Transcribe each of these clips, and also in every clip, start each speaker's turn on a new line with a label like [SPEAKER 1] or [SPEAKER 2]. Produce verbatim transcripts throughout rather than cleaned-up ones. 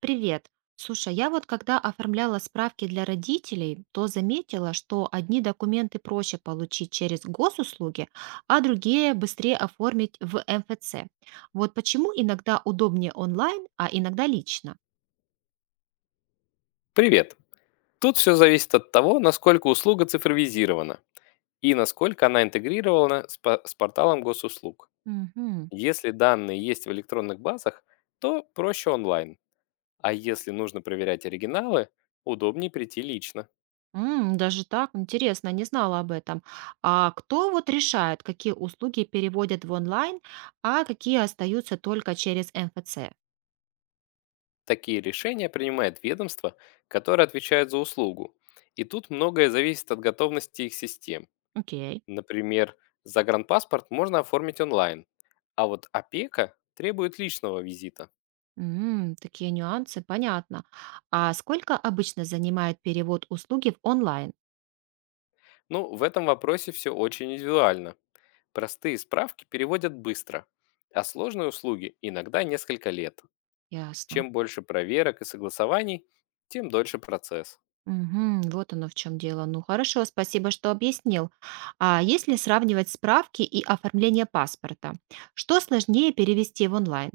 [SPEAKER 1] Привет. Слушай, я вот когда оформляла справки для родителей, то заметила, что одни документы проще получить через госуслуги, а другие быстрее оформить в МФЦ. Вот почему иногда удобнее онлайн, а иногда лично.
[SPEAKER 2] Привет! Тут все зависит от того, насколько услуга цифровизирована и насколько она интегрирована с, по- с порталом госуслуг.
[SPEAKER 1] Мгм.
[SPEAKER 2] Если данные есть в электронных базах, то проще онлайн, а если нужно проверять оригиналы, удобнее прийти лично.
[SPEAKER 1] М, даже так, интересно, не знала об этом. А кто вот решает, какие услуги переводят в онлайн, а какие остаются только через МФЦ?
[SPEAKER 2] Такие решения принимает ведомство, которое отвечает за услугу. И тут многое зависит от готовности их систем.
[SPEAKER 1] Окей.
[SPEAKER 2] Например, загранпаспорт можно оформить онлайн, а вот опека требует личного визита.
[SPEAKER 1] М, такие нюансы, понятно. А сколько обычно занимает перевод услуги в онлайн?
[SPEAKER 2] Ну, в этом вопросе все очень индивидуально. Простые справки переводят быстро, а сложные услуги иногда несколько лет.
[SPEAKER 1] Ясно.
[SPEAKER 2] Чем больше проверок и согласований, тем дольше процесс.
[SPEAKER 1] Мгм, вот оно в чем дело. Ну хорошо, спасибо, что объяснил. А если сравнивать справки и оформление паспорта, что сложнее перевести в онлайн?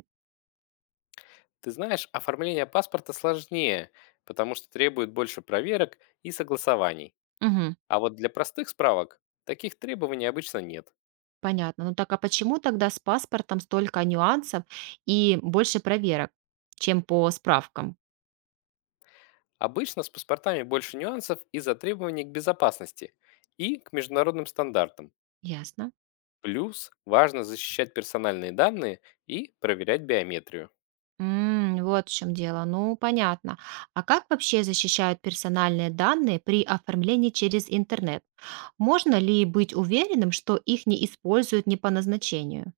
[SPEAKER 2] Ты знаешь, оформление паспорта сложнее, потому что требует больше проверок и согласований.
[SPEAKER 1] Мгм,
[SPEAKER 2] А вот для простых справок таких требований обычно нет.
[SPEAKER 1] понятно. Ну так а почему тогда с паспортом столько нюансов и больше проверок, чем по справкам?
[SPEAKER 2] Обычно с паспортами больше нюансов из-за требований к безопасности и к международным стандартам.
[SPEAKER 1] Ясно.
[SPEAKER 2] Плюс важно защищать персональные данные и проверять биометрию.
[SPEAKER 1] М, вот в чем дело. Ну, понятно. А как вообще защищают персональные данные при оформлении через интернет? Можно ли быть уверенным, что их не используют не по назначению?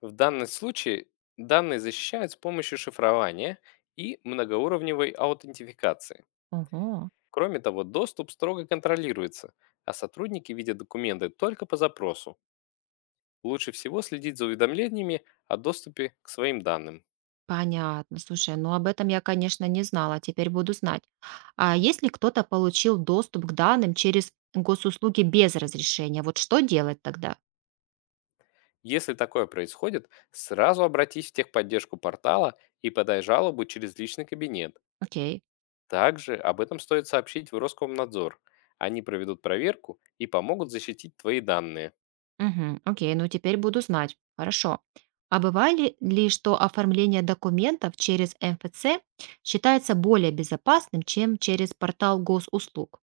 [SPEAKER 2] В данном случае данные защищают с помощью шифрования и многоуровневой аутентификации.
[SPEAKER 1] Ого,
[SPEAKER 2] Кроме того, доступ строго контролируется, а сотрудники видят документы только по запросу. Лучше всего следить за уведомлениями о доступе к своим данным.
[SPEAKER 1] понятно. Слушай, ну об этом я, конечно, не знала, теперь буду знать. А если кто-то получил доступ к данным через госуслуги без разрешения, вот что делать тогда?
[SPEAKER 2] Если такое происходит, сразу обратись в техподдержку портала и подай жалобу через личный кабинет.
[SPEAKER 1] Окей.
[SPEAKER 2] Также об этом стоит сообщить в Роскомнадзор. Они проведут проверку и помогут защитить твои данные.
[SPEAKER 1] Мгм. Окей, ну теперь буду знать. Хорошо. А бывали ли, что оформление документов через МФЦ считается более безопасным, чем через портал госуслуг?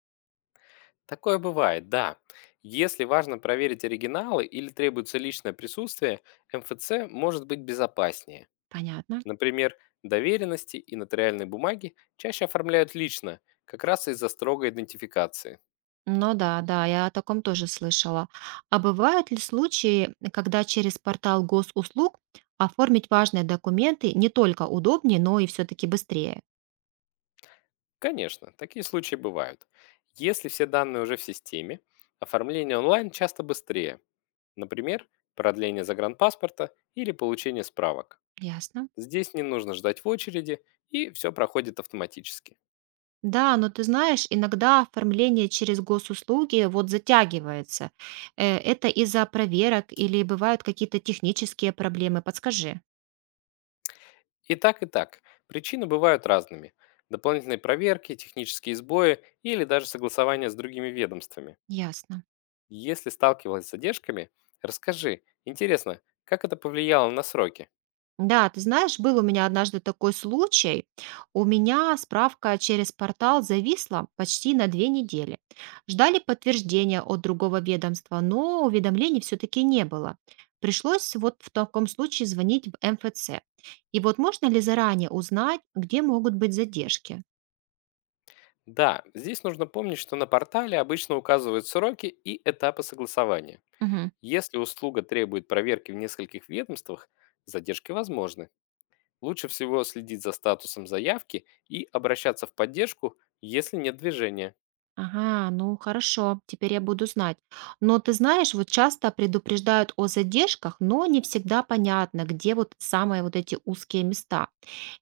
[SPEAKER 2] Такое бывает, да. Если важно проверить оригиналы или требуется личное присутствие, эм эф це может быть безопаснее.
[SPEAKER 1] Понятно.
[SPEAKER 2] Например, доверенности и нотариальные бумаги чаще оформляют лично, как раз из-за строгой идентификации.
[SPEAKER 1] Ну да, да, я о таком тоже слышала. А бывают ли случаи, когда через портал госуслуг оформить важные документы не только удобнее, но и все-таки быстрее?
[SPEAKER 2] Конечно, такие случаи бывают. Если все данные уже в системе, оформление онлайн часто быстрее. Например, продление загранпаспорта или получение справок.
[SPEAKER 1] Ясно.
[SPEAKER 2] Здесь не нужно ждать в очереди, и все проходит автоматически.
[SPEAKER 1] Да, но ты знаешь, иногда оформление через госуслуги вот затягивается. Э, Это из-за проверок или бывают какие-то технические проблемы? Подскажи.
[SPEAKER 2] И так, и так. Причины бывают разными. Дополнительные проверки, технические сбои или даже согласование с другими ведомствами.
[SPEAKER 1] Ясно.
[SPEAKER 2] Если сталкивалась с задержками, расскажи, интересно, как это повлияло на сроки?
[SPEAKER 1] Да, ты знаешь, был у меня однажды такой случай. У меня справка через портал зависла почти на две недели. Ждали подтверждения от другого ведомства, но уведомлений все-таки не было. Пришлось вот в таком случае звонить в МФЦ. И вот можно ли заранее узнать, где могут быть задержки?
[SPEAKER 2] Да, здесь нужно помнить, что на портале обычно указывают сроки и этапы согласования.
[SPEAKER 1] Мгм.
[SPEAKER 2] Если услуга требует проверки в нескольких ведомствах, задержки возможны. Лучше всего следить за статусом заявки и обращаться в поддержку, если нет движения.
[SPEAKER 1] Ага, ну хорошо, теперь я буду знать. Но ты знаешь, вот часто предупреждают о задержках, но не всегда понятно, где вот самые вот эти узкие места.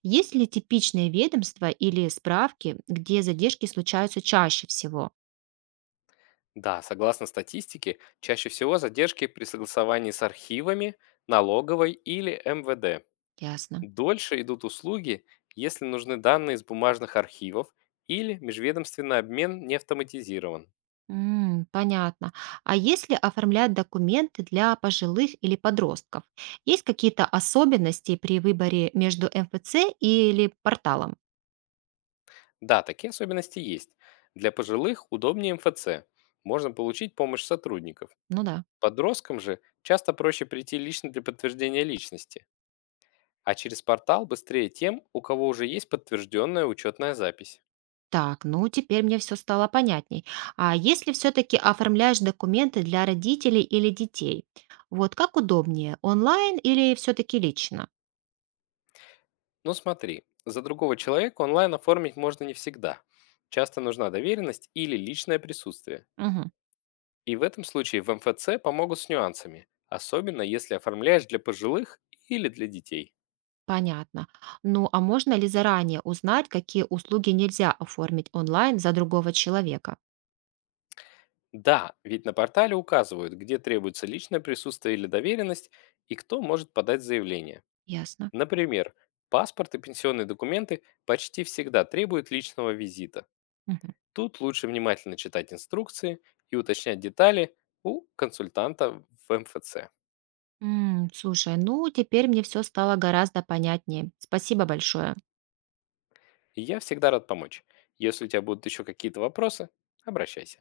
[SPEAKER 1] Есть ли типичные ведомства или справки, где задержки случаются чаще всего?
[SPEAKER 2] Да, согласно статистике, чаще всего задержки при согласовании с архивами, налоговой или эм вэ дэ.
[SPEAKER 1] Ясно.
[SPEAKER 2] Дольше идут услуги, если нужны данные из бумажных архивов или межведомственный обмен не автоматизирован.
[SPEAKER 1] М, понятно. А если оформлять документы для пожилых или подростков, есть какие-то особенности при выборе между МФЦ или порталом?
[SPEAKER 2] Да, такие особенности есть. Для пожилых удобнее эм эф це. Можно получить помощь сотрудников.
[SPEAKER 1] Ну да.
[SPEAKER 2] Подросткам же часто проще прийти лично для подтверждения личности, а через портал быстрее тем, у кого уже есть подтвержденная учетная запись.
[SPEAKER 1] Так, ну теперь мне все стало понятней. А если все-таки оформляешь документы для родителей или детей, вот как удобнее, онлайн или все-таки лично?
[SPEAKER 2] Но смотри, за другого человека онлайн оформить можно не всегда. Часто нужна доверенность или личное присутствие.
[SPEAKER 1] Мгм.
[SPEAKER 2] И в этом случае в эм эф це помогут с нюансами, особенно если оформляешь для пожилых или для детей.
[SPEAKER 1] Понятно. Ну а можно ли заранее узнать, какие услуги нельзя оформить онлайн за другого человека?
[SPEAKER 2] Да, ведь на портале указывают, где требуется личное присутствие или доверенность и кто может подать заявление.
[SPEAKER 1] Ясно.
[SPEAKER 2] Например, паспорт и пенсионные документы почти всегда требуют личного визита.
[SPEAKER 1] Мгм.
[SPEAKER 2] Тут лучше внимательно читать инструкции и уточнять детали у консультанта в эм эф це.
[SPEAKER 1] М, слушай, ну теперь мне все стало гораздо понятнее. Спасибо большое.
[SPEAKER 2] Я всегда рад помочь. Если у тебя будут еще какие-то вопросы, обращайся.